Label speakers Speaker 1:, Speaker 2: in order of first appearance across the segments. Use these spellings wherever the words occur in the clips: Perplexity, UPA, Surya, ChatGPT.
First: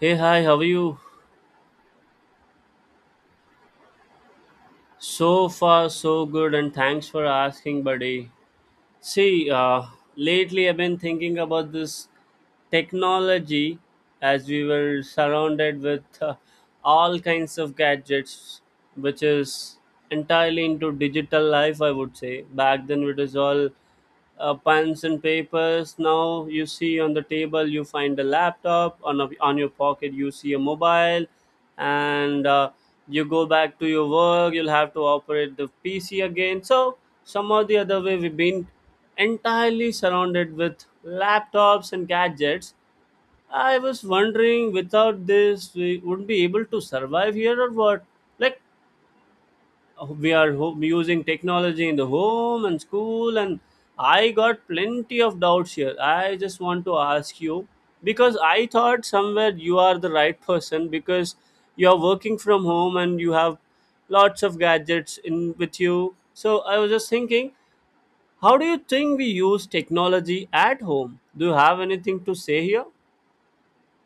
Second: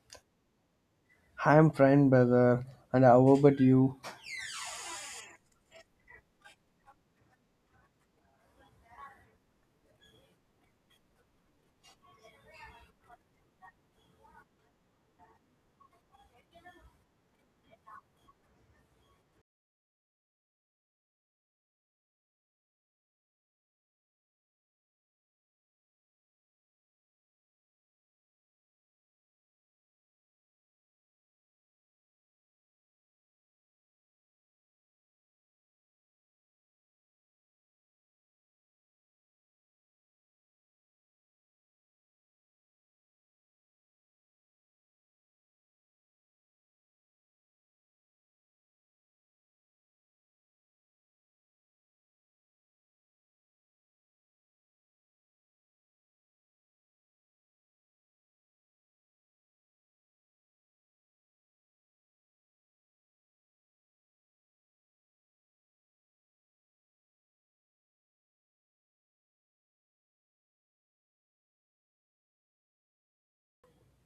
Speaker 1: Hey, hi, how are you?
Speaker 2: I'm fine, brother. And how about you?
Speaker 1: So far, so good, and thanks for asking, buddy. See, lately I've been thinking about this technology as we were surrounded with all kinds of gadgets, which is entirely into digital life, I would say. Back then, it was all pens and papers. Now you see on the table, you find a laptop. On your pocket, you see a mobile, and you go back to your work. You'll have to operate the PC again. So somehow the other way, we've been entirely surrounded with laptops and gadgets. I was wondering, without this, we wouldn't be able to survive here or what? Like we are using technology in the home and school, and I got plenty of doubts here. I just want to ask you because I thought somewhere you are the right person, because you are working from home and you have lots of gadgets in with you. So I was just thinking, how do you think we use technology at home? Do you have anything to say here?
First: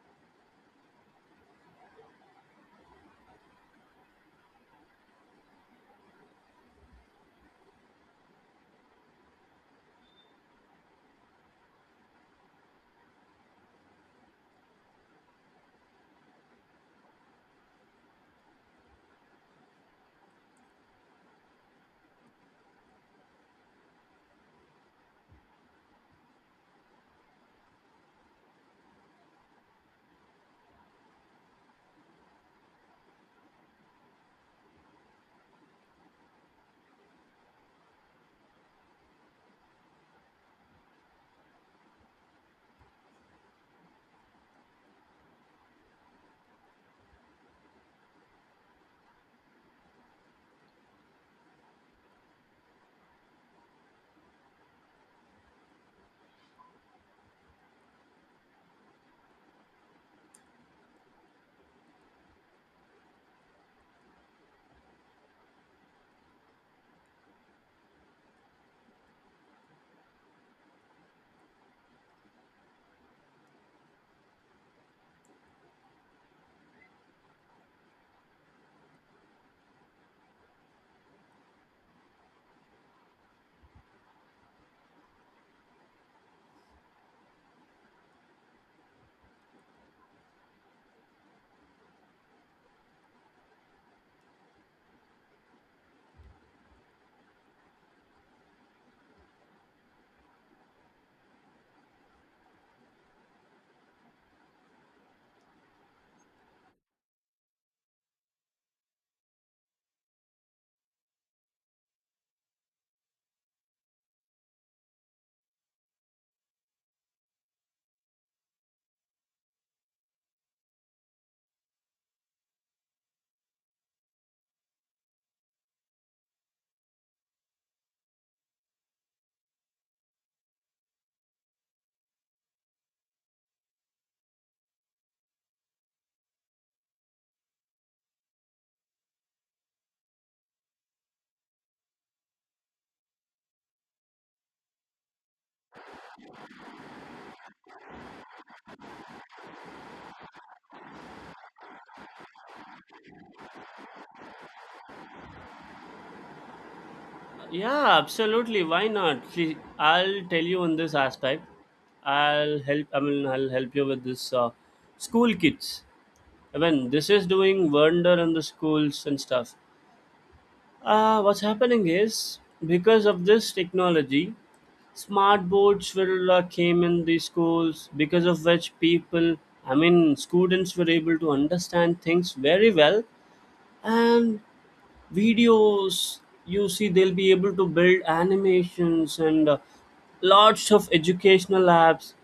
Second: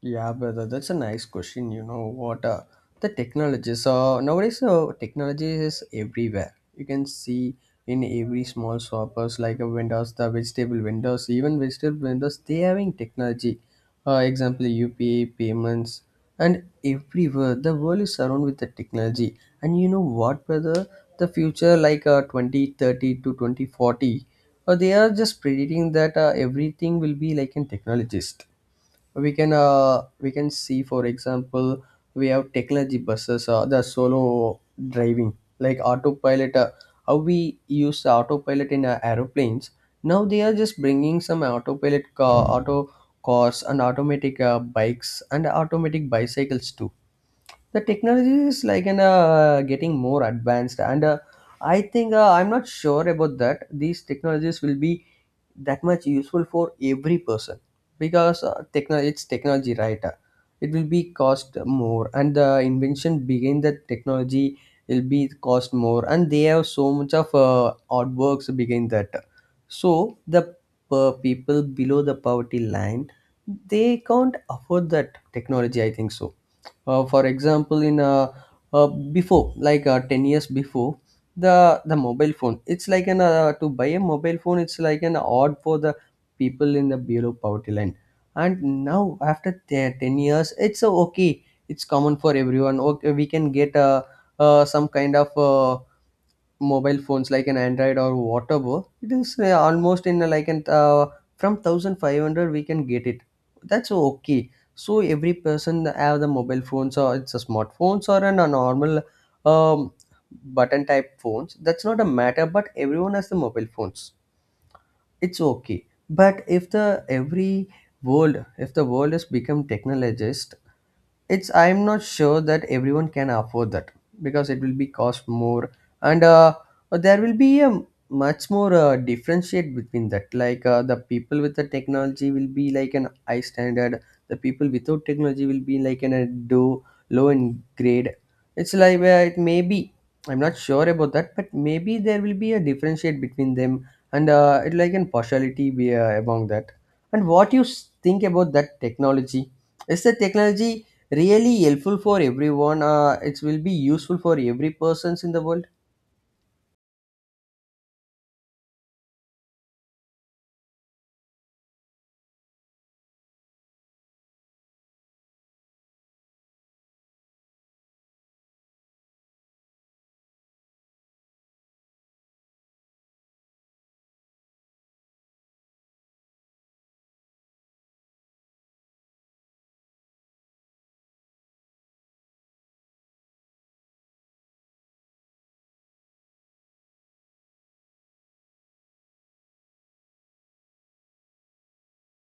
Speaker 2: Yeah, brother, that's a nice question. You know what? The technology. So nowadays, technology is everywhere. You can see in every small shoppers like a vendors, the vegetable vendors, even vegetable vendors, they having technology. Example, UPA payments, and everywhere the world is surrounded with the technology. And you know what, brother? The future, like 2030 to 2040, they are just predicting that everything will be like in technologist we can see for example we have technology buses the solo driving like autopilot how we use the autopilot in aeroplanes now they are just bringing some autopilot car auto cars and automatic bikes and automatic bicycles too. The technology is like an getting more advanced and I think I'm not sure about that these technologies will be that much useful for every person because it's technology right. It will be cost more and the invention behind the technology will be cost more and they have so much of artworks behind that. So the people below the poverty line, they can't afford that technology I think so. For example in before like 10 years before, the mobile phone it's like an to buy a mobile phone, it's like an odd for the people in the below poverty line. And now after 10 years it's okay, it's common for everyone. Okay, we can get some kind of mobile phones like an Android or Waterbo, it is almost in like an from 1,500 we can get it. That's okay. So every person have the mobile phones, or it's a smartphones or a normal um, button type phones. That's not a matter, but everyone has the mobile phones, it's okay. But if the every world, if the world has become technologist, it's, I'm not sure that everyone can afford that because it will be cost more. And there will be a much more differentiate between that, like the people with the technology will be like an high standard, the people without technology will be like in a do low in grade. It's like it may be, I'm not sure about that, but maybe there will be a differentiate between them. And it like an partiality be among that. And what you think about that technology? Is the technology really helpful for everyone? It will be useful for every persons in the world.
Speaker 1: Yeah, absolutely. Why not? See, I'll tell you on this aspect. I'll help you with this school kids. I mean, this is doing wonder in the schools and stuff. What's happening is, because of this technology, smart boards will came in the schools, because of which students were able to understand things very well, and videos, you see, they'll be able to build animations and lots of educational apps,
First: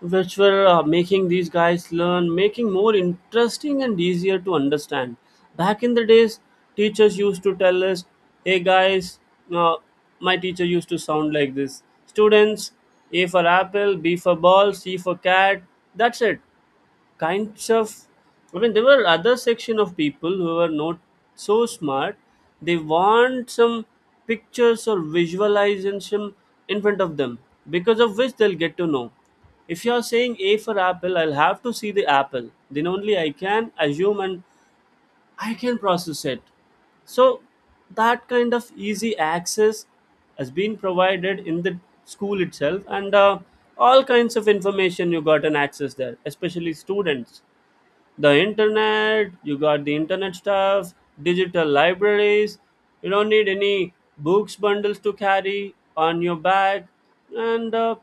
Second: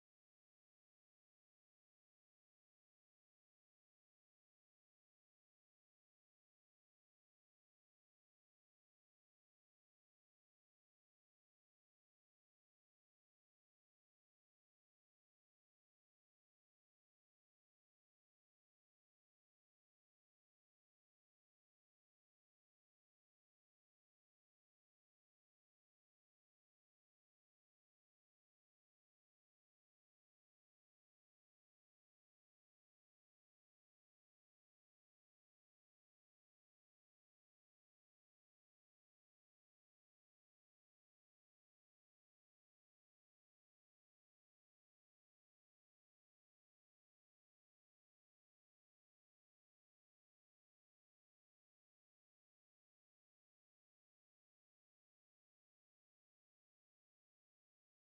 Speaker 1: which were making these guys learn, making more interesting and easier to understand. Back in the days, teachers used to tell us, hey guys, uh, my teacher used to sound like this. Students, a for apple, b for ball, c for cat, that's it. Kinds of, I mean, there were other section of people who were not so smart. They want some pictures or visualization in front of them, because of which they'll get to know. If you are saying a for apple, I'll have to see the apple, then only I can assume and I can process it. So that kind of easy access has been provided in the school itself. And all kinds of information you got an access there, especially students. The internet, you got the internet stuff, digital libraries. You don't need any books bundles to carry on your back. And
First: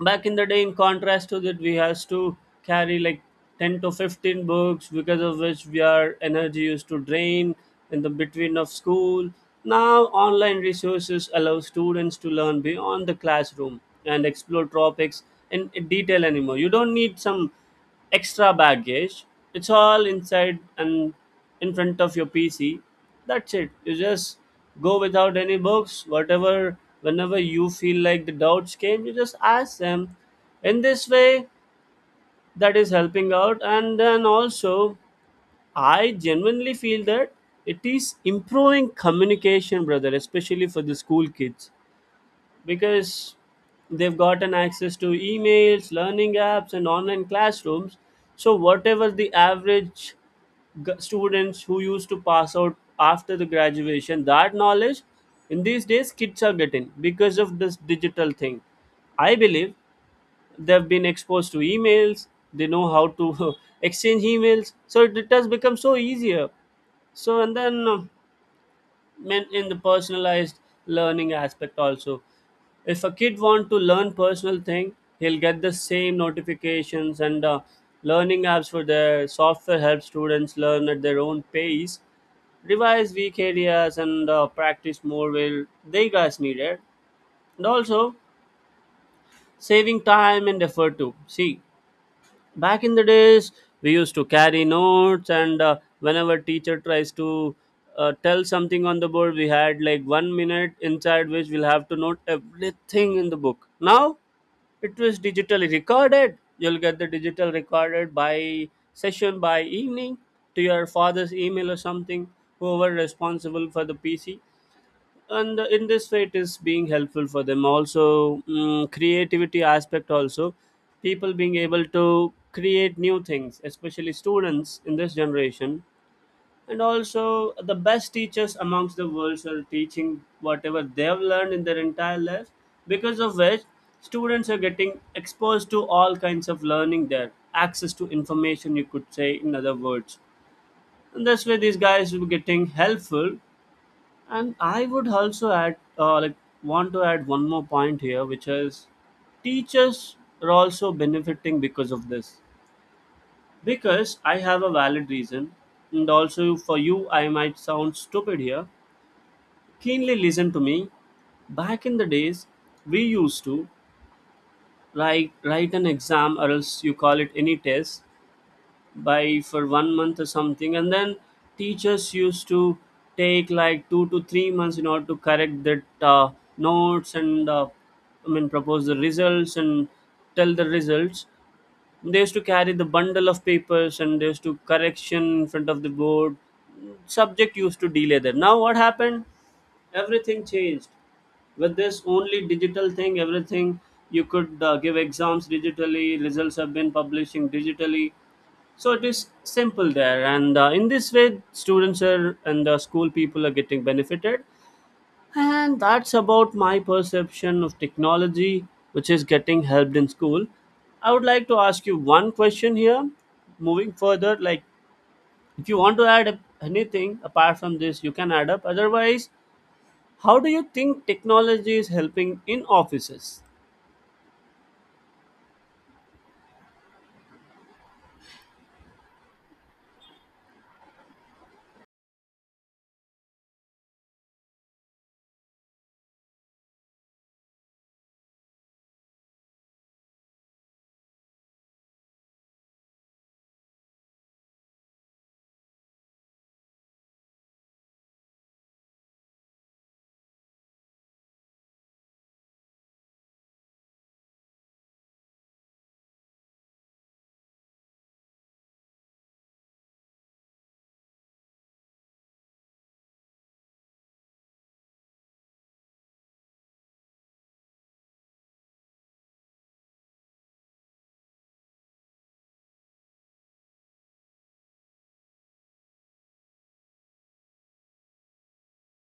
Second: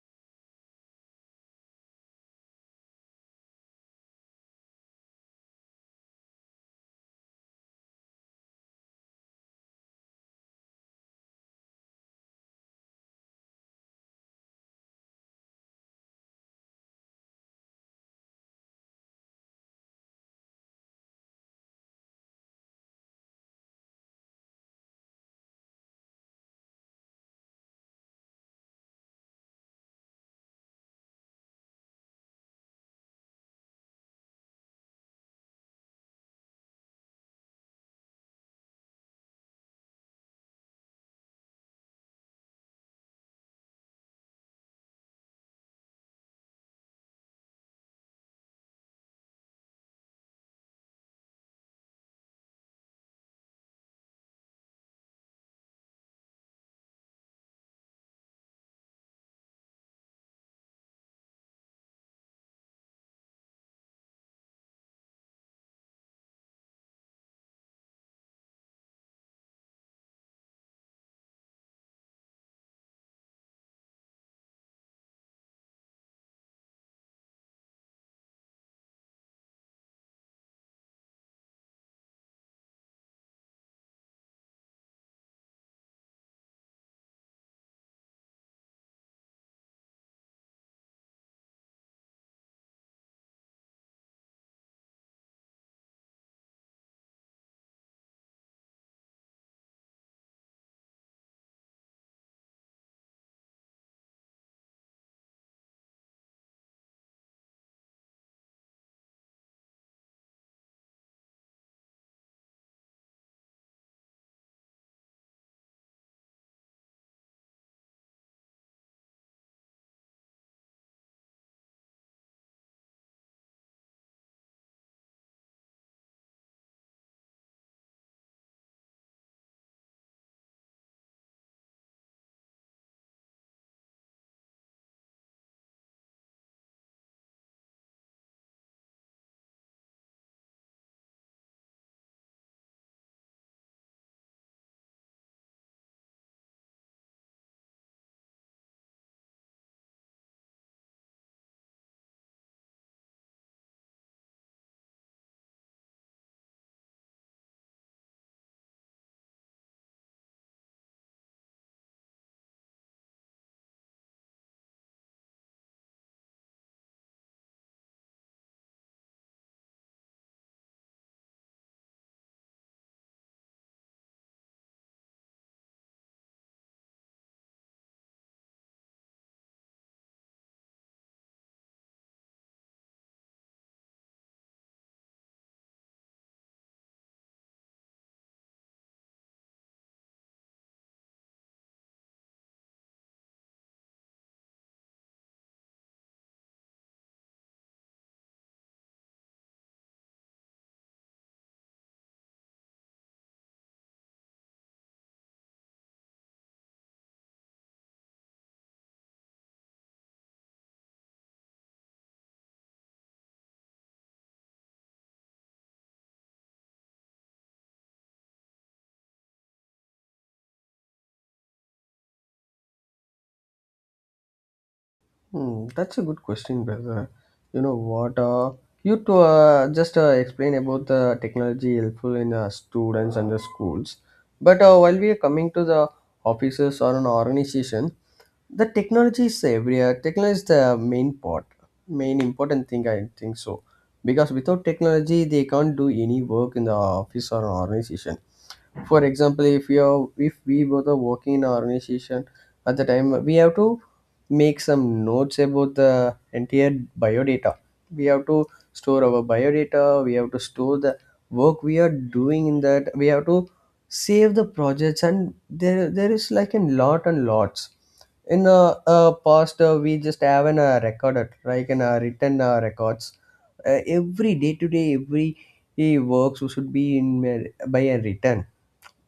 Speaker 1: back in the day, in contrast to that, we has to carry like 10 to 15 books, because of which we, our energy used to drain in the between of school. Now online resources allow students to learn beyond the classroom and explore topics in detail. Anymore, you don't need some extra baggage. It's all inside and in front of your PC. That's it. You just go without any books, whatever, whenever you feel like the doubts came, you just ask them. In this way, that is helping out. And then also, I genuinely feel that it is improving communication, brother, especially for the school kids, because they've gotten access to emails, learning apps, and online classrooms. So whatever the average students who used to pass out after the graduation, that knowledge, in these days kids are getting because of this digital thing. I believe they've been exposed to emails, they know how to exchange emails, so it has become so easier. So, and then meant in the personalized learning aspect also, if a kid want to learn personal thing, he'll get the same notifications. And learning apps for their software help students learn at their own pace, revise weak areas, and practice more where they guys needed. And also saving time and effort too. See, back in the days we used to carry notes, and whenever teacher tries to tell something on the board, we had like 1 minute inside which we'll have to note everything in the book. Now it was digitally recorded. You'll get the digital recorded by session, by evening, to your father's email or something, whoever responsible for the PC. And in this way it is being helpful for them also. Creativity aspect also, people being able to create new things, especially students in this generation. And also the best teachers amongst the world are teaching whatever they have learned in their entire life, because of which students are getting exposed to all kinds of learning. There access to information, you could say, in other words. And that's where these guys will be getting helpful. And I would also add, like, want to add one more point here, which is teachers are also benefiting because of this. Because I have a valid reason, and also for you, I might sound stupid here. Keenly listen to me. Back in the days, we used to write an exam, or else you call it any test, by for 1 month or something. And then teachers used to take like 2 to 3 months in order to correct that notes, and propose the results and tell the results. They used to carry the bundle of papers and they used to correction in front of the board. Subject used to delay that. Now what happened? Everything changed. With this only digital thing, everything, you could give exams digitally, results have been publishing digitally. So it is simple there. And in this way students are, and the school people are getting benefited. And that's about my perception of technology, which is getting helped in school. I would like to ask you one question here, moving further. Like, if you want to add up anything apart from this, you can add up. Otherwise, how do you think technology is helping in offices?
Speaker 2: Hmm, that's a good question, brother. You know what? You to just explain about the technology helpful in students and the schools. But while we are coming to the offices or an organization, the technology is everywhere. Technology is the main part, main important thing, I think so, because without technology, they can't do any work in the office or an organization. For example, if you're, if we both are working in an organization, at the time we have to make some notes about the entire biodata, we have to store our biodata, we have to store the work we are doing in that, we have to save the projects, and there is like a lot and lots. In a past, we just have an recorded like in a written records. Every day to day every works should be in by a written,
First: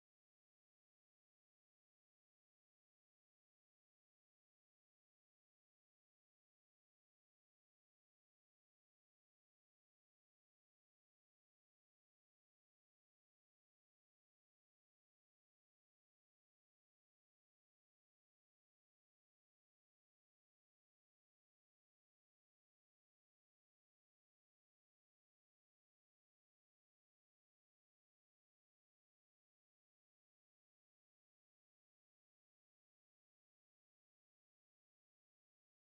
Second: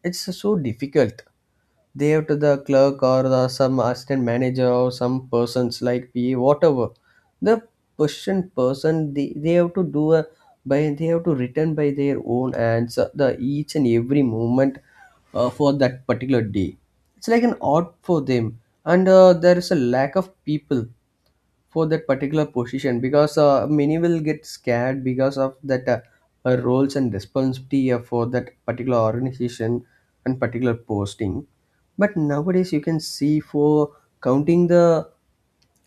Speaker 2: it's so difficult. They have to the clerk or some assistant manager or some persons like PA, whatever. The person they have to do a by, they have to return by their own hands the each and every moment for that particular day. It's like an art for them, and there is a lack of people for that particular position because many will get scared because of that roles and responsibility for that particular organization and particular posting. But nowadays you can see, for counting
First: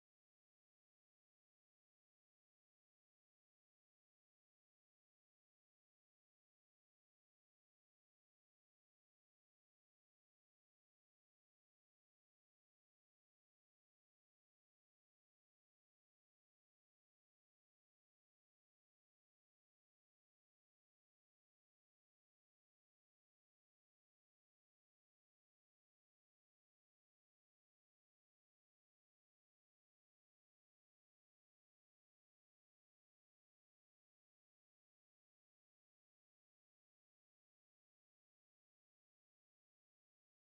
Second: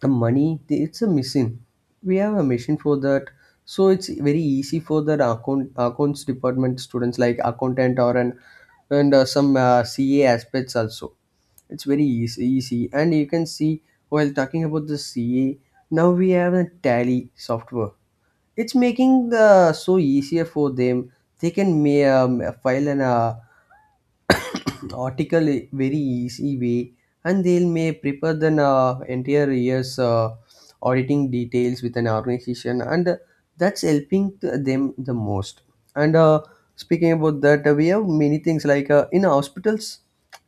Speaker 2: the money, it's a machine, we have a machine for that. So it's very easy for the accounts department students like accountant or an, and some CA aspects also, it's very easy. And you can see, while talking about the CA, now we have a tally software. It's making the so easier for them. They can file an article very easy way, and they may prepare the entire year's auditing details with an organization, and that's helping to them the most. And speaking about that, we have many things like in hospitals,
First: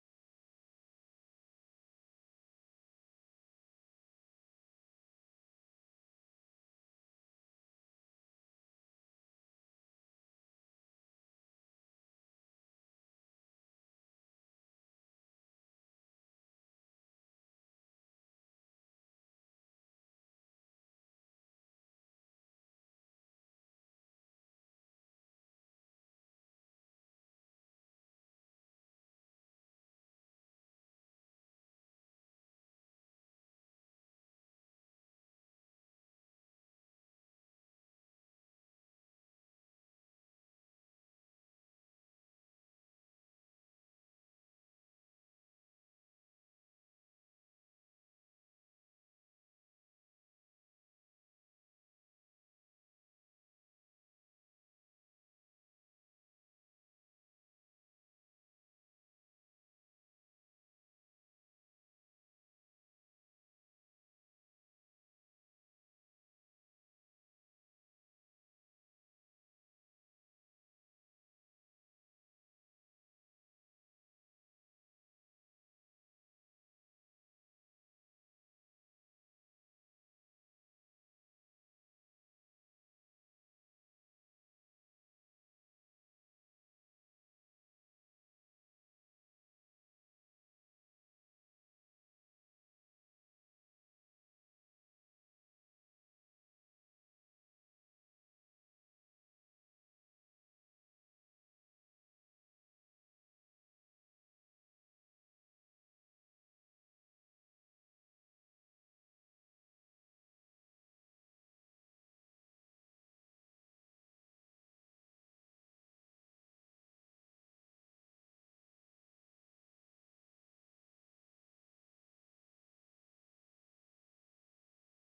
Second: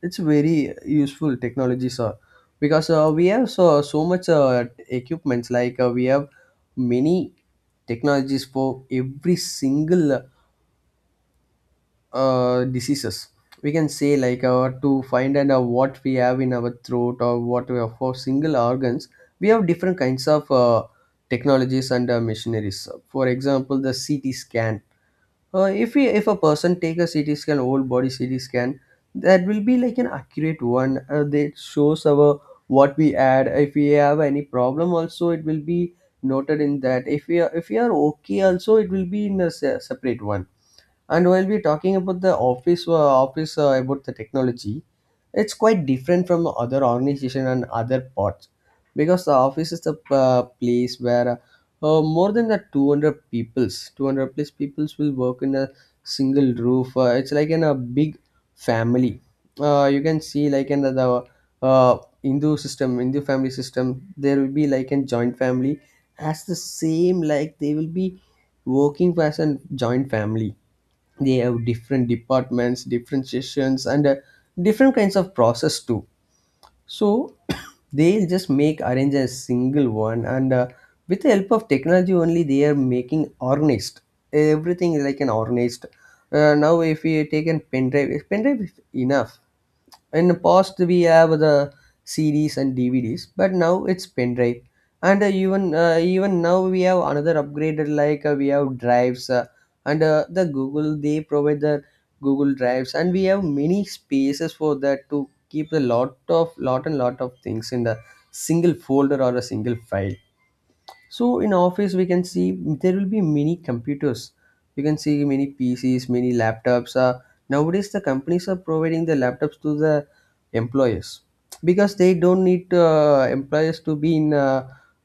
Speaker 2: it's very useful technologies, because we have so, so much equipments, like we have many technologies for every single diseases. We can say like to find and what we have in our throat or what we have for single organs. We have different kinds of technologies and machineries. For example, the CT scan. If we, if a person take a CT scan, whole body CT scan, that will be like an accurate one. That shows our what we add. If we have any problem, also it will be noted in that. If we are, if we are okay, also it will be in a separate one. And while we're talking about the office, about the technology, it's quite different from other organization and other parts, because the office is the place where more than the 200 peoples, 200 plus peoples will work in a single roof. It's like in a big family. You can see like in the uh, Hindu system, Hindu family system, there will be like a joint family, as the same like they will be working as a joint family. They have different departments, different sessions, and different kinds of process too. So they'll just make arrange a single one, and with the help of technology only, they are making organized. Everything is like an organized. Now, if we take an pen drive, if pen drive is enough. In the past, we have the CDs and DVDs, but now it's pen drive. And even now we have another upgraded, like we have drives, and the Google, they provide the Google drives, and we have many spaces for that to keep a lot of lot and lot of things in a single folder or a single file. So in office we can see there will be many computers, you can see many PCs, many laptops. Nowadays the companies are providing the laptops to the employers because they don't need employers to be in a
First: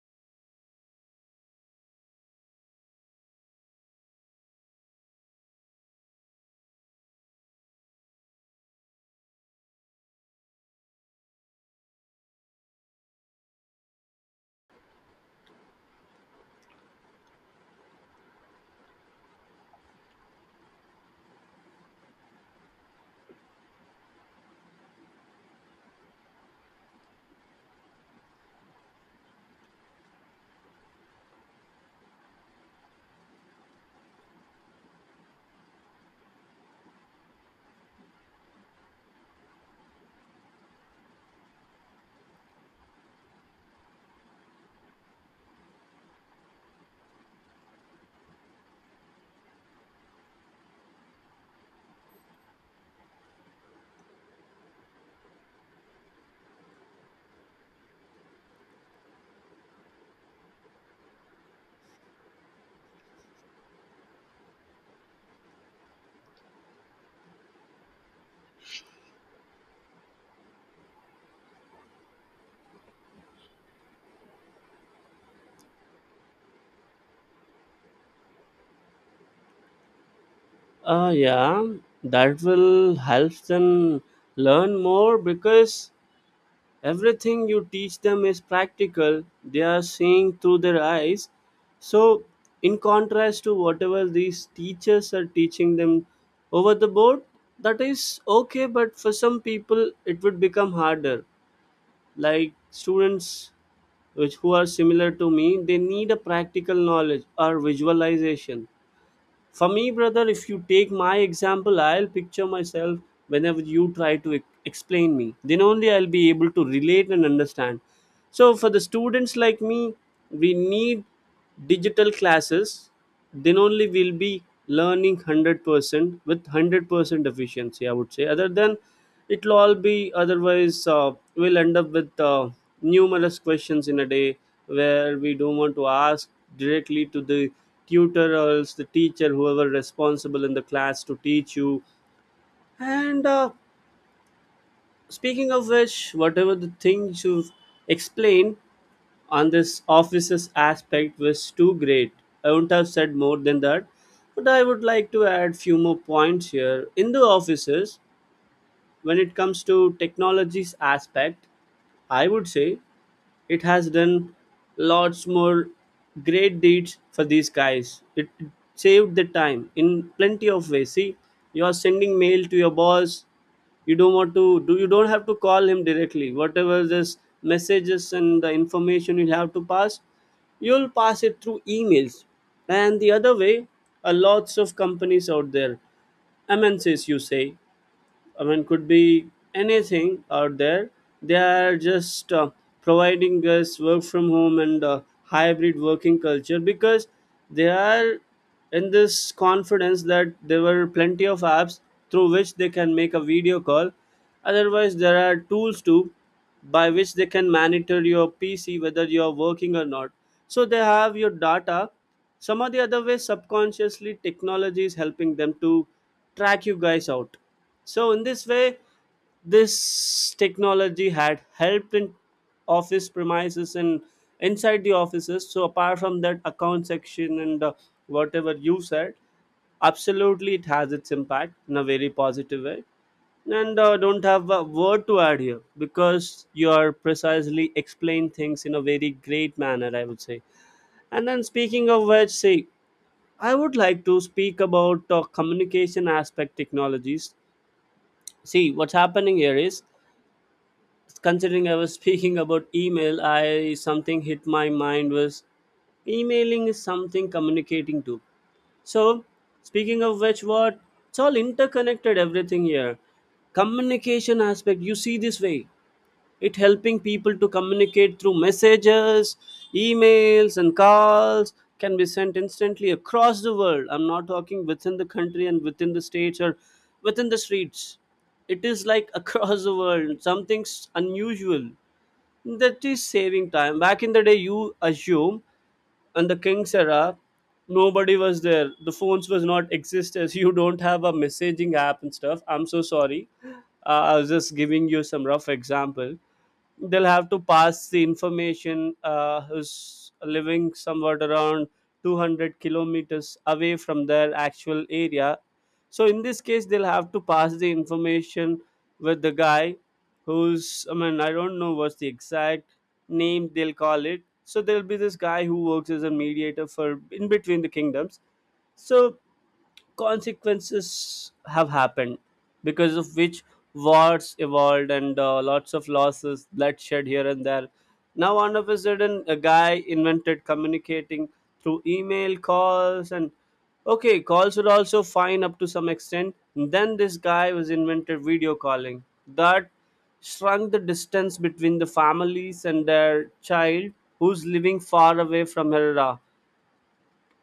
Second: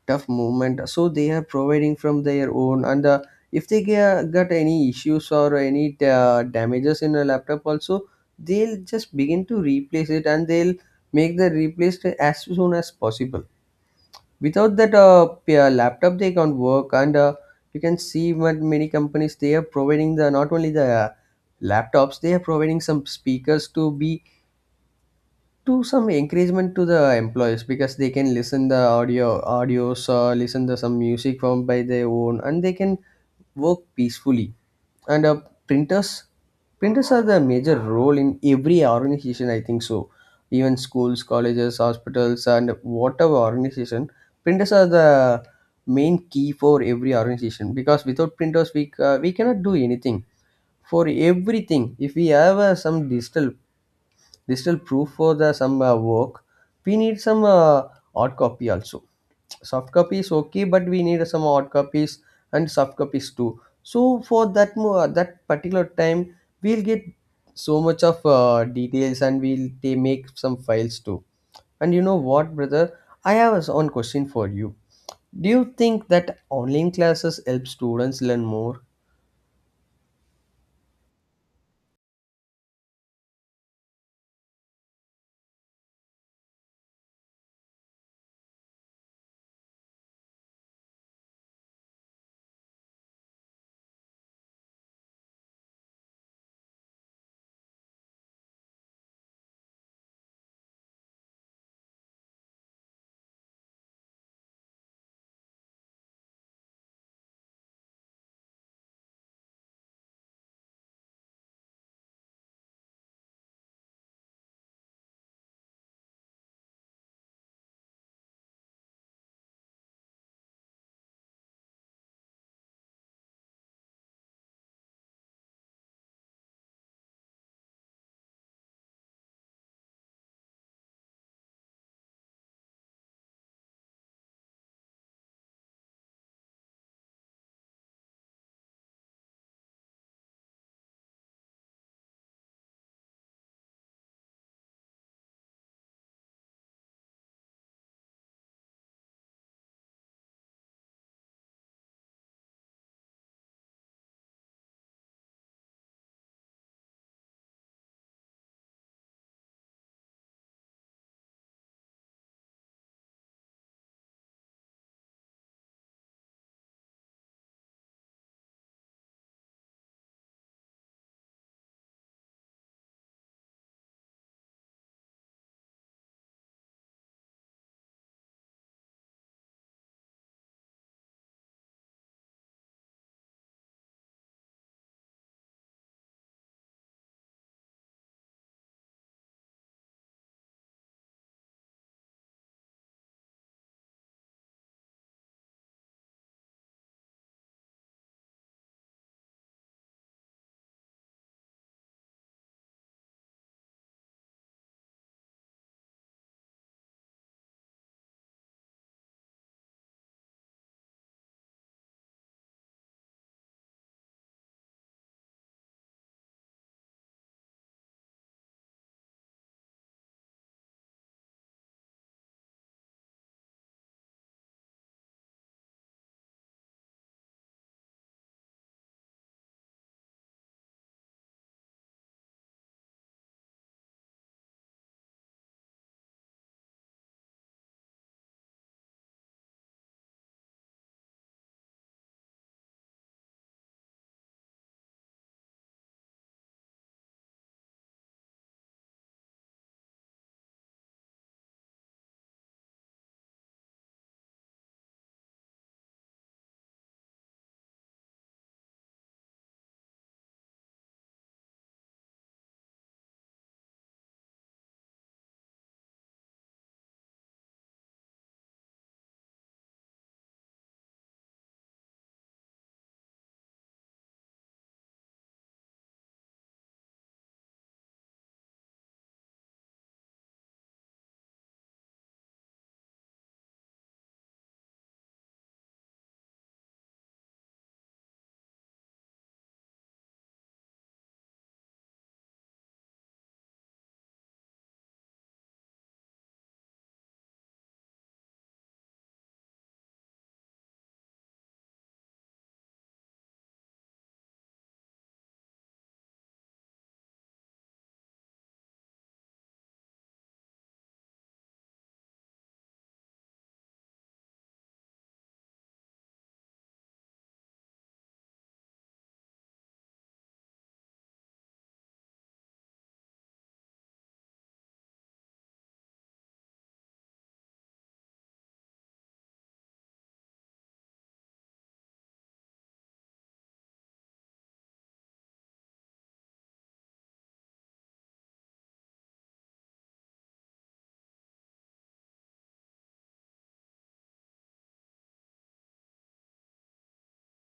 Speaker 2: tough movement, so they are providing from their own. And if they got any issues or any damages in a laptop also, they'll just begin to replace it, and they'll make the replaced as soon as possible. Without that laptop they can't work. And you can see what many companies, they are providing the not only the laptops, they are providing some speakers to be to some encouragement to the employees, because they can listen the audios or listen to some music from by their own, and they can work peacefully. And printers, printers are the major role in every organization, I think so. Even schools, colleges, hospitals, and whatever organization, printers are the main key for every organization, because without printers we cannot do anything. For everything, if we have some digital, digital proof for the some work, we need some hard copy also, soft copies, okay, but we need some hard copies and soft copies too. So for that that particular time, we'll get so much of details, and we'll, they make some files too. And you know what, brother, I have a one question for you. Do you think that online classes help students learn more?
Speaker 1: Uh, yeah, that will help them learn more, because everything you teach them is practical, they are seeing through their eyes. So, in contrast to whatever these teachers are teaching them over the board, that is okay, but for some people, it would become harder. Like students which, who are similar to me, they need a practical knowledge or visualization. For me, brother, if you take my example, I'll picture myself whenever you try to explain me. Then only I'll be able to relate and understand. So, for the students like me, we need digital classes. Then only we'll be learning 100% with 100% efficiency, I would say. Other than it'll all be otherwise, we'll end up with numerous questions in a day, where we don't want to ask directly to the tutor, or else the teacher, whoever responsible in the class to teach you. And speaking of which, whatever the things you've explained on this offices aspect was too great. I wouldn't have said more than that, but I would like to add few more points here. In the offices, when it comes to technologies aspect, I would say it has done lots more great deeds for these guys. It saved the time in plenty of ways. See, you are sending mail to your boss, you don't want to do you don't have to call him directly. Whatever this messages and the information you have to pass, you'll pass it through emails. And the other way, are lots of companies out there, MNCs, you say. I mean, could be anything out there. They are just providing us work from home and hybrid working culture, because they are in this confidence that there were plenty of apps through which they can make a video call. Otherwise, there are tools too by which they can monitor your PC whether you are working or not. So they have your data. Some of the other ways, subconsciously, technology is helping them to track you guys out. So in this way, this technology had helped in office premises and inside the offices. So apart from that account section and whatever you said, absolutely it has its impact in a very positive way. And don't have a word to add here, because you are precisely explain things in a very great manner, I would say. And then speaking of which, see, I would like to speak about communication aspect technologies. See, what's happening here is, considering I was speaking about email, I, something hit my mind was emailing is something communicating to. So speaking of which, what, it's all interconnected, everything here. Communication aspect, you see, this way, it helping people to communicate through messages, emails, and calls can be sent instantly across the world. I'm not talking within the country and within the states, or within the streets. It is like across the world, something's unusual. That is saving time. Back in the day, you assume and the king's era, nobody was there. The phones was not exist as you don't have a messaging app and stuff. I'm so sorry, I was just giving you some rough example. They'll have to pass the information, who's living somewhat around 200 kilometers away from their actual area. So in this case they'll have to pass the information with the guy who's, I mean, I don't know what's the exact name they'll call it. So there'll be this guy who works as a mediator for in between the kingdoms. So consequences have happened, because of which wars evolved and lots of losses, bloodshed here and there. Now all of a sudden a guy invented communicating through email, calls, and okay, calls were also fine up to some extent. Then this guy was invented video calling, that shrunk the distance between the families and their child who's living far away from her,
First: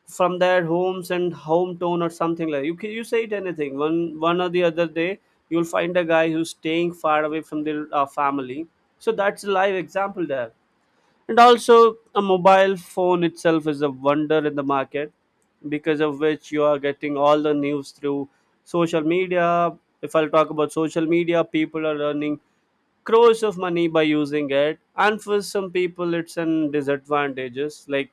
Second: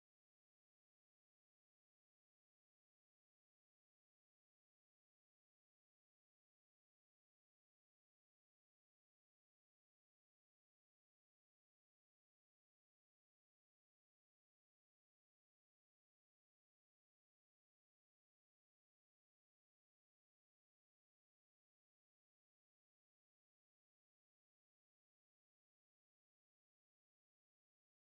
Speaker 1: from their homes and hometown, or something like you can you say it anything. One one or the other day you'll find a guy who's staying far away from their family. So that's a live example there. And also a mobile phone itself is a wonder in the market, because of which you are getting all the news through social media. If I'll talk about social media, people are earning crores of money by using it, and for some people it's an disadvantages, like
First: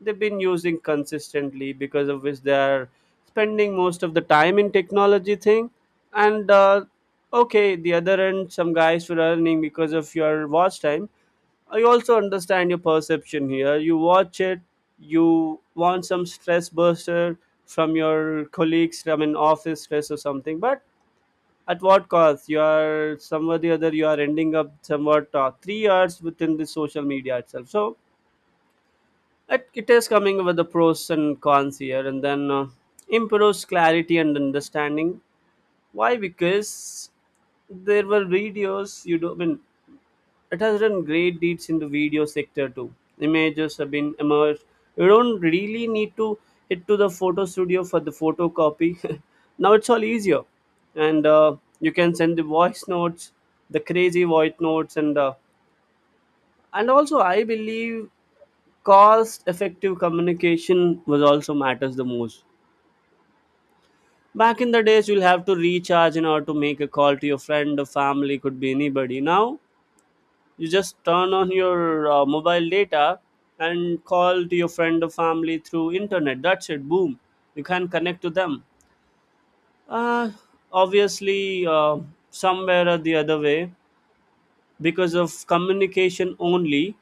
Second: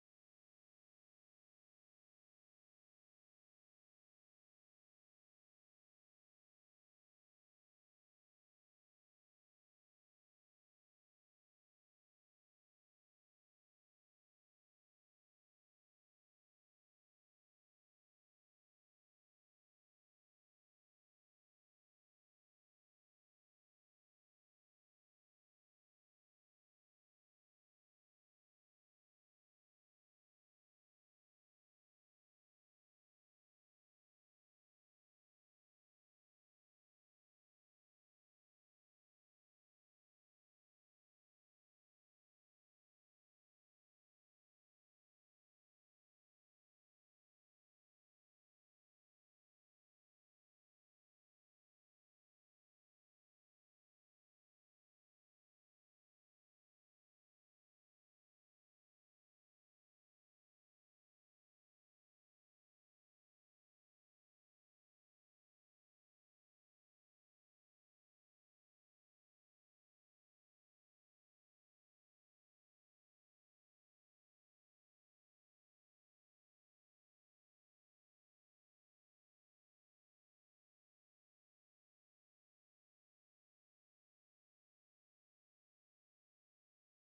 Speaker 1: they've been using consistently, because of which they're spending most of the time in technology thing. And Okay, the other end some guys were earning because of your watch time. I also understand your perception here. You watch it, you want some stress buster from your colleagues, from an office stress or something. But at what cost? You are somewhere the other, you are ending up somewhat 3 hours within the social media itself. So it is coming with the pros and cons here. And then improves clarity and understanding. Why? Because there were videos, you do, I mean it has done great deeds in the video sector too. Images have been emerged. You don't really need to hit to the photo studio for the photocopy. Now it's all easier. And you can send the voice notes, the crazy voice notes. And also I believe cost effective communication was also matters the most. Back in the days you'll have to recharge in order to make a call to your friend or family, could be anybody. Now you just turn on your mobile data and call to your friend or family through internet. That's it, boom, you can connect to them. uh, Obviously, somewhere or the other way, because of communication only,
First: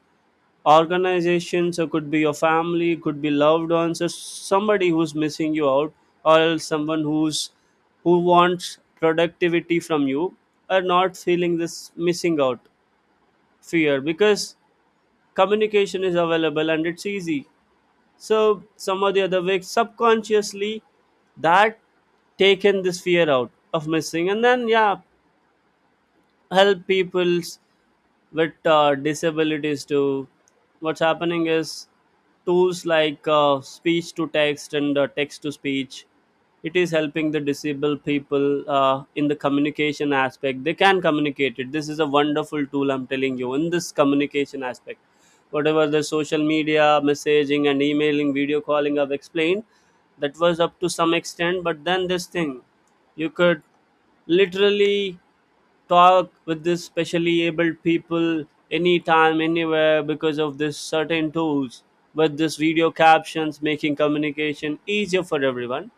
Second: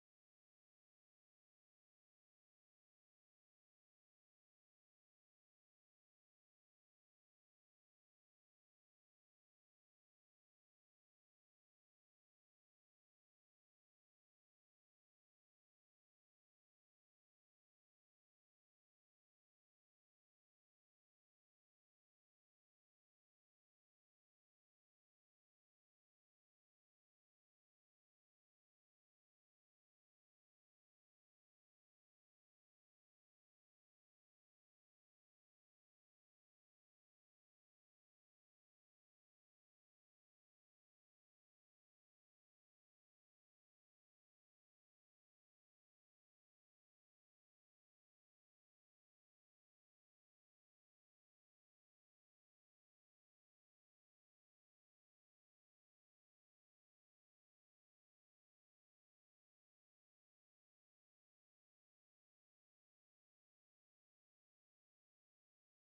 Speaker 1: organizations, so could be your family, could be loved ones, or somebody who's missing you out, or else someone who's, who wants productivity from you, are not feeling this missing out fear, because communication is available and it's easy. So some or the other way, subconsciously, that taken this fear out of missing. And then yeah, help people's with disabilities too. What's happening is tools like speech to text and text to speech. It is helping the disabled people in the communication aspect. They can communicate it. This is a wonderful tool, I'm telling you, in this communication aspect. Whatever the social media, messaging, and emailing, video calling I've explained, that was up to some extent. But then this thing, you could literally talk with this specially abled people anytime anywhere because of this certain tools, with this video captions making communication easier for everyone.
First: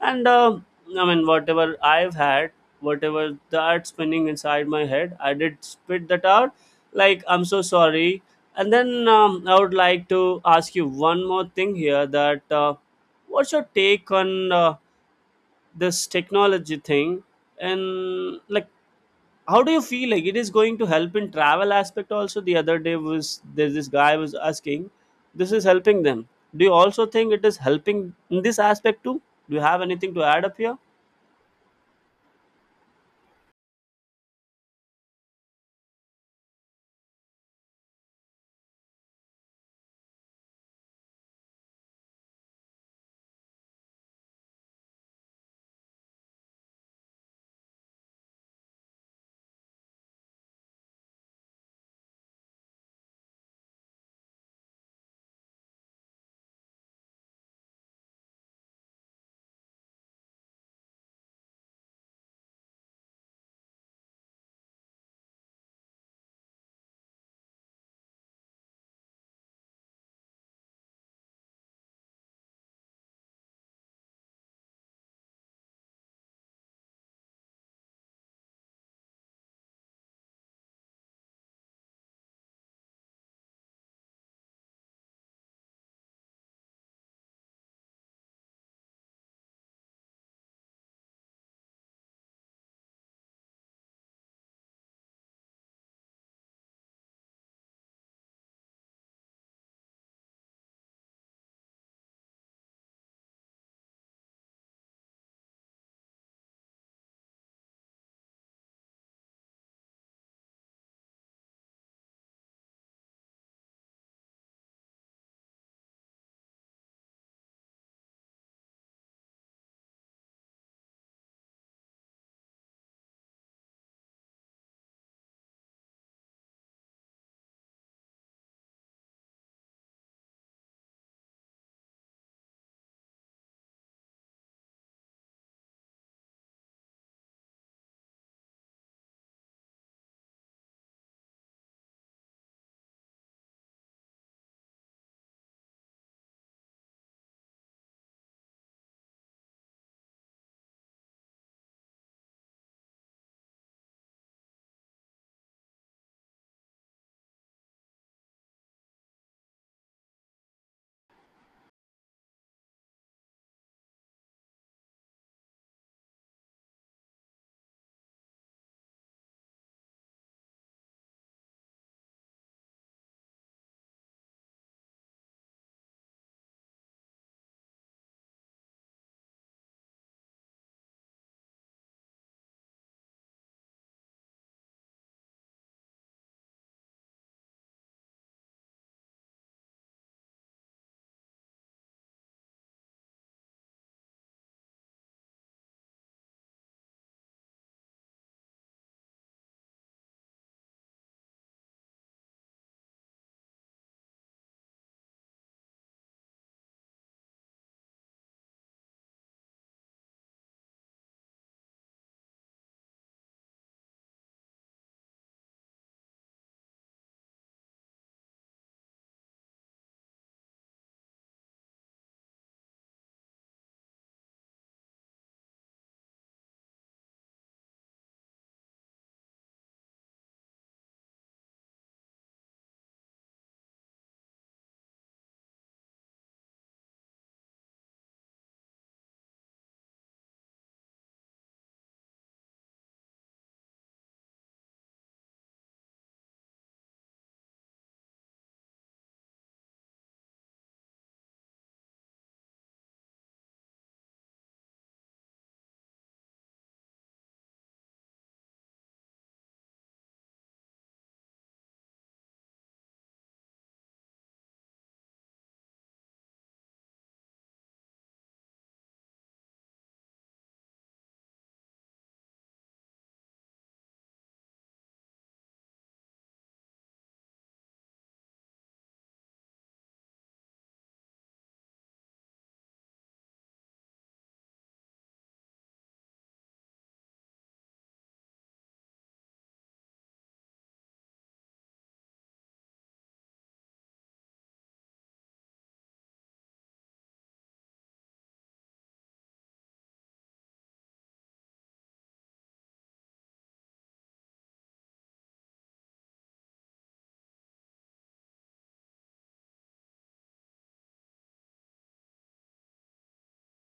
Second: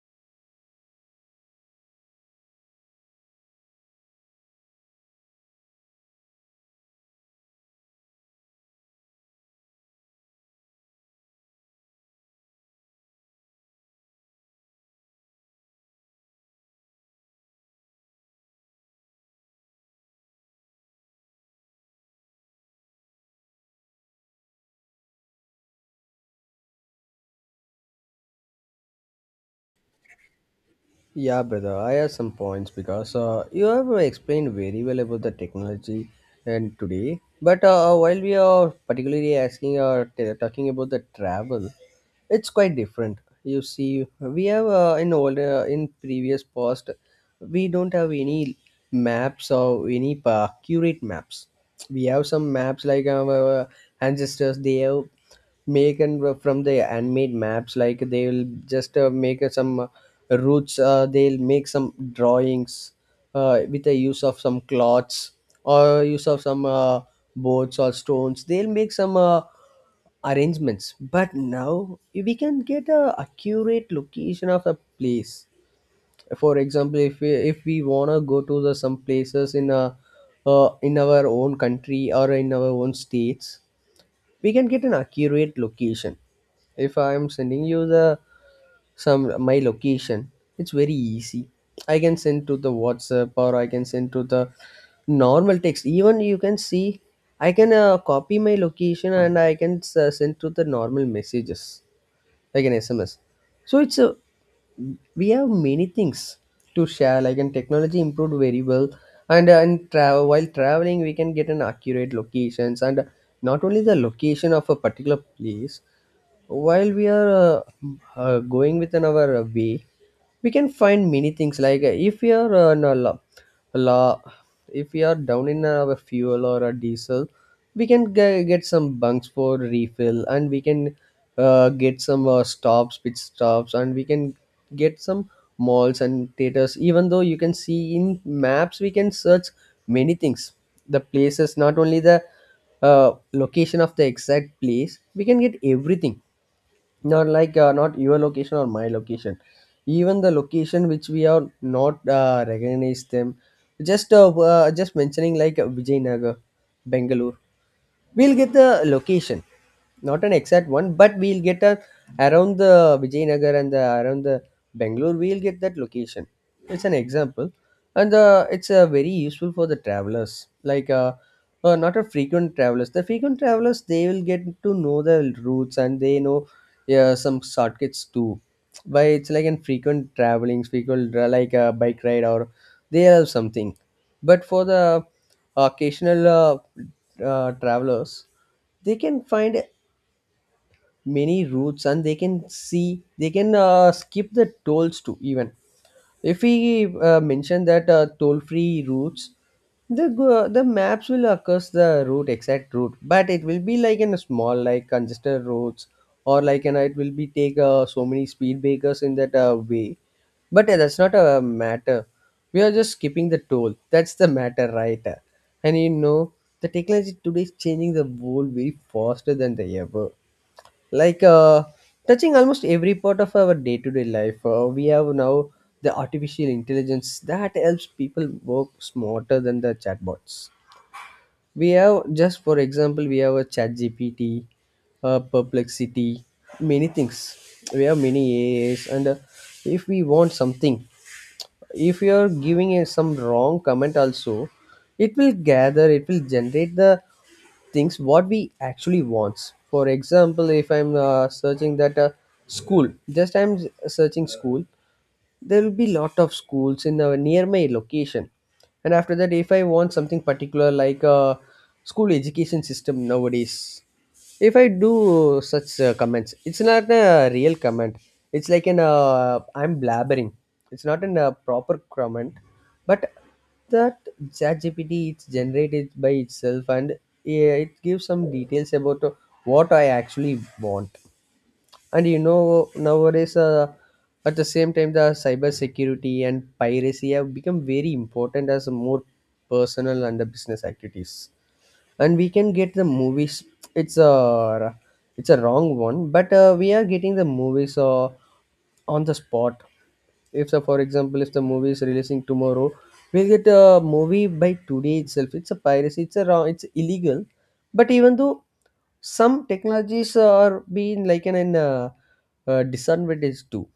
Speaker 1: And I mean whatever I've had, whatever that spinning inside my head, I did spit that out. Like I'm so sorry. And then I would like to ask you one more thing here, that what's your take on this technology thing? And like, how do you feel like it is going to help in travel aspect also? The other day was there's this guy was asking, this is helping them. Do you also think it is helping in this aspect too? Do you have anything to add up here?
Speaker 2: Yeah, brother, I have some points because you have explained very well about the technology and today. But while we are particularly asking or talking about the travel, it's quite different. You see, we have, in older, in previous past we don't have any maps or any curate maps. We have some maps like our ancestors they have make, and from the handmade maps, like they will just make some, routes, they'll make some drawings with the use of some cloths or use of some boards or stones. They'll make some arrangements, but now we can get a accurate location of a place. For example, if we want to go to the some places in a in our own country or in our own states, we can get an accurate location. If I'm sending you the some my location, it's very easy. I can send to the WhatsApp, or I can send to the normal text. Even you can see, I can copy my location, and I can send to the normal messages like an SMS. So it's a, we have many things to share, like, and technology improved very well. And and travel, while traveling, we can get an accurate locations, and not only the location of a particular place. While we are going within our way, we can find many things like, if we are on a la, la if we are down in a fuel or a diesel, we can get some bunks for refill, and we can get some stops, pit stops, and we can get some malls and theaters. Even though, you can see in maps we can search many things, the places, not only the location of the exact place. We can get everything, not like not your location or my location, even the location which we are not recognize them, just mentioning like Vijaynagar, Bengaluru. We'll get the location, not an exact one, but we'll get a around the Vijaynagar and the, around the Bangalore. We'll get that location. It's an example, and it's very useful for the travelers. Like not a frequent travelers. The frequent travelers, they will get to know the routes, and they know, yeah, some shortcuts too. By it's like in frequent traveling, frequent, like a bike ride, or they have something. But for the occasional travelers, they can find many routes, and they can see, they can skip the tolls too. Even if we mention that toll free routes, the maps will occurs the route, exact route, but it will be like in a small, like congested roads, or like, you know, it will be take so many speed breakers in that way. But that's not a matter. We are just skipping the toll, that's the matter, right? And you know, the technology today is changing the world very faster than they ever, like touching almost every part of our day-to-day life. We have now the artificial intelligence that helps people work smarter than the chatbots. We have, just for example, we have a chat gpt Perplexity, many things. We have many aas, and if we want something, if you're giving a, some wrong comment also, it will gather, it will generate the things what we actually wants. For example, if I'm searching that school, just I'm searching school, there will be lot of schools in the near my location. And after that, if I want something particular like a school education system nowadays, if I do such comments, it's not a real comment, it's like an I'm blabbering. It's not in a proper comment, but that ChatGPT, it's generated by itself, and yeah, it gives some details about what I actually want. And you know, nowadays, at the same time, the cyber security and piracy have become very important, as more personal and the business activities. And we can get the movies. It's a it's a wrong one, but we are getting the movies on the spot. If so, for example, if the movie is releasing tomorrow, we'll get a movie by today itself. It's a piracy, it's a wrong, it's illegal. But even though, some technologies are being like an disadvantage too.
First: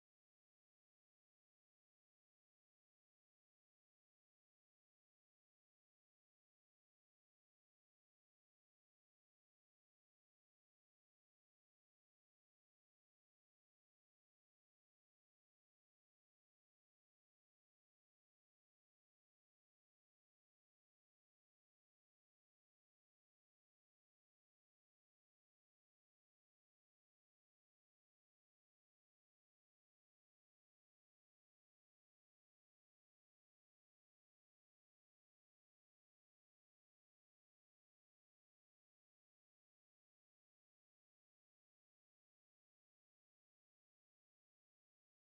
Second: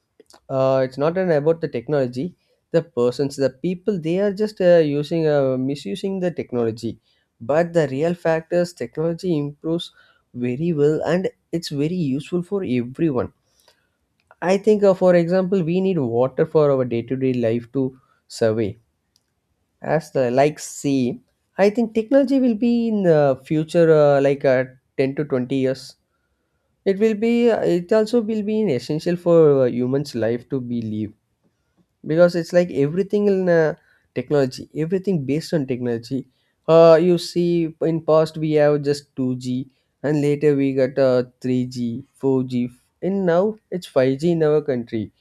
Speaker 2: It's not an about the technology. The people, they are just using, misusing the technology. But the real fact is technology improves very well, and it's very useful for everyone. I think, for example, we need water for our day-to-day life to survey. As the, like, see, I think technology will be in the future like 10 to 20 years, it will be, it also will be an essential for humans life to be live. Because it's like everything in technology, everything based on technology. You see, in past we have just 2G, and later we got 3G, 4G, and now it's 5G in our country.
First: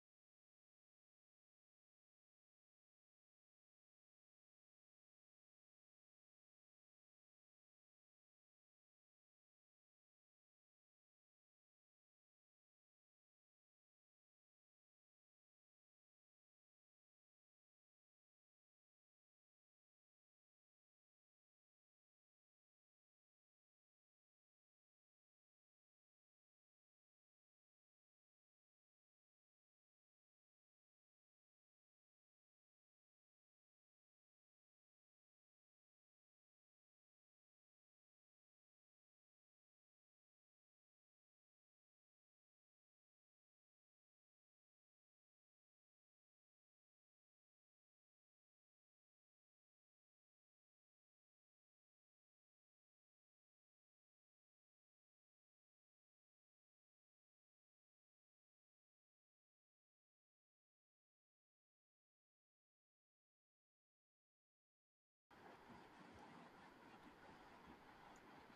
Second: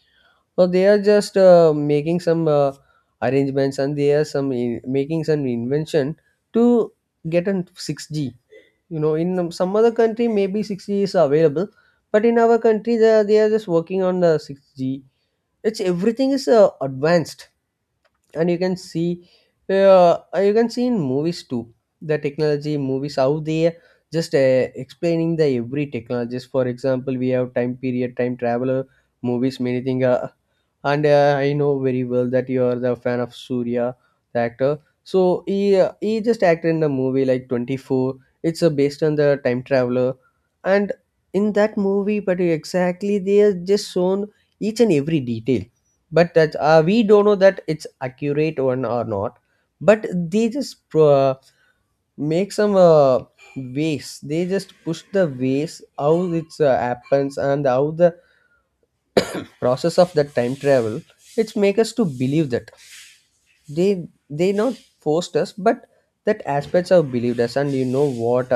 Speaker 2: So they are just making some arrangements, and they are some making some invention to get on 6G. You know, in some other country maybe 6G is available, but in our country they are just working on the 6G. It's everything is advanced. And you can see, you can see in movies too, the technology movies out there just explaining the every technologies. For example, we have time period, time traveler movies, many thing. And I know very well that you are the fan of Surya, the actor. So he, he just acted in the movie like 24. It's based on the time traveler. And in that movie, but exactly they are just shown each and every detail, but that we don't know that it's accurate one or not. But they just make some ways, they just push the ways how it happens, and how the process of the time travel. It's make us to believe that they not forced us, but that aspects have believed us. And you know what,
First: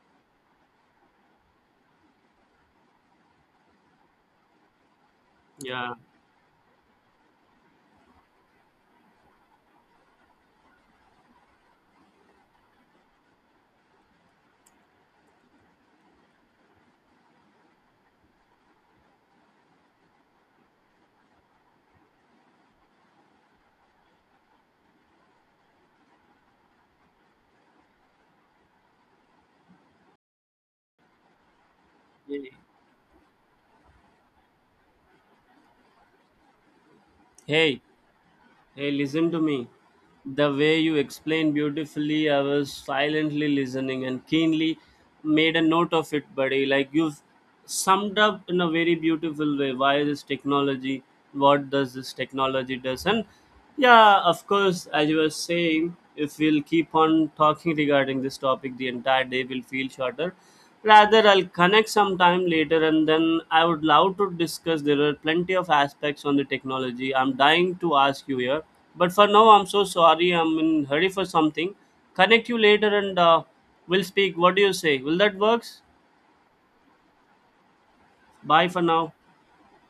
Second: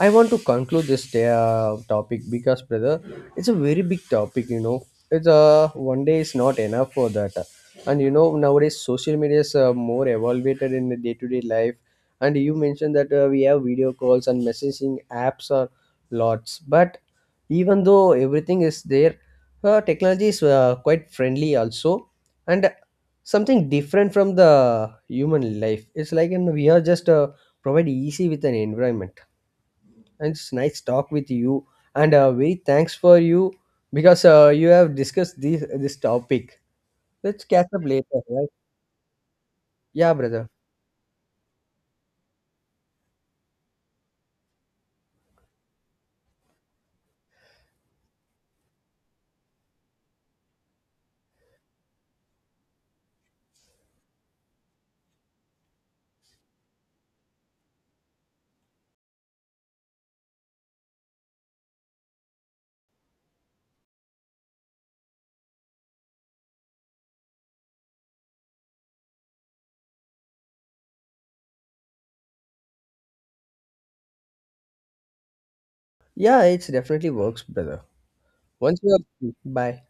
Speaker 2: I want to conclude this topic, because brother, it's a very big topic, you know. It's a
Speaker 1: Yeah.
Speaker 2: one day is not enough for that. And you know, nowadays social media is more evaluated in the day-to-day life. And you mentioned that we have video calls and messaging apps are lots, but even though everything is there, technology is quite friendly also, and something different from the human life. It's like, and we are just provide easy with an environment. And it's nice talk with you. And very thanks for you, because you have discussed this topic. Let's catch
Speaker 1: Hey,
Speaker 2: up later, right?
Speaker 1: hey, listen to me.
Speaker 2: Yeah, brother.
Speaker 1: The way you explained beautifully, I was silently listening and keenly made a note of it, buddy. Like you've summed up in a very beautiful way why this technology, what does this technology does, and yeah, of course, as you were saying, if we'll keep on talking regarding this topic, the entire day will feel shorter. Rather, I'll connect sometime later and then I would love to discuss. There are plenty of aspects on the technology. I'm dying to ask you here. But for now, I'm so sorry. I'm in hurry for something. Connect you later and we'll speak. What do you say? Will that works?
Speaker 2: Yeah, it's definitely works, brother.
Speaker 1: Bye
Speaker 2: Once
Speaker 1: for
Speaker 2: you are
Speaker 1: now.
Speaker 2: free, bye.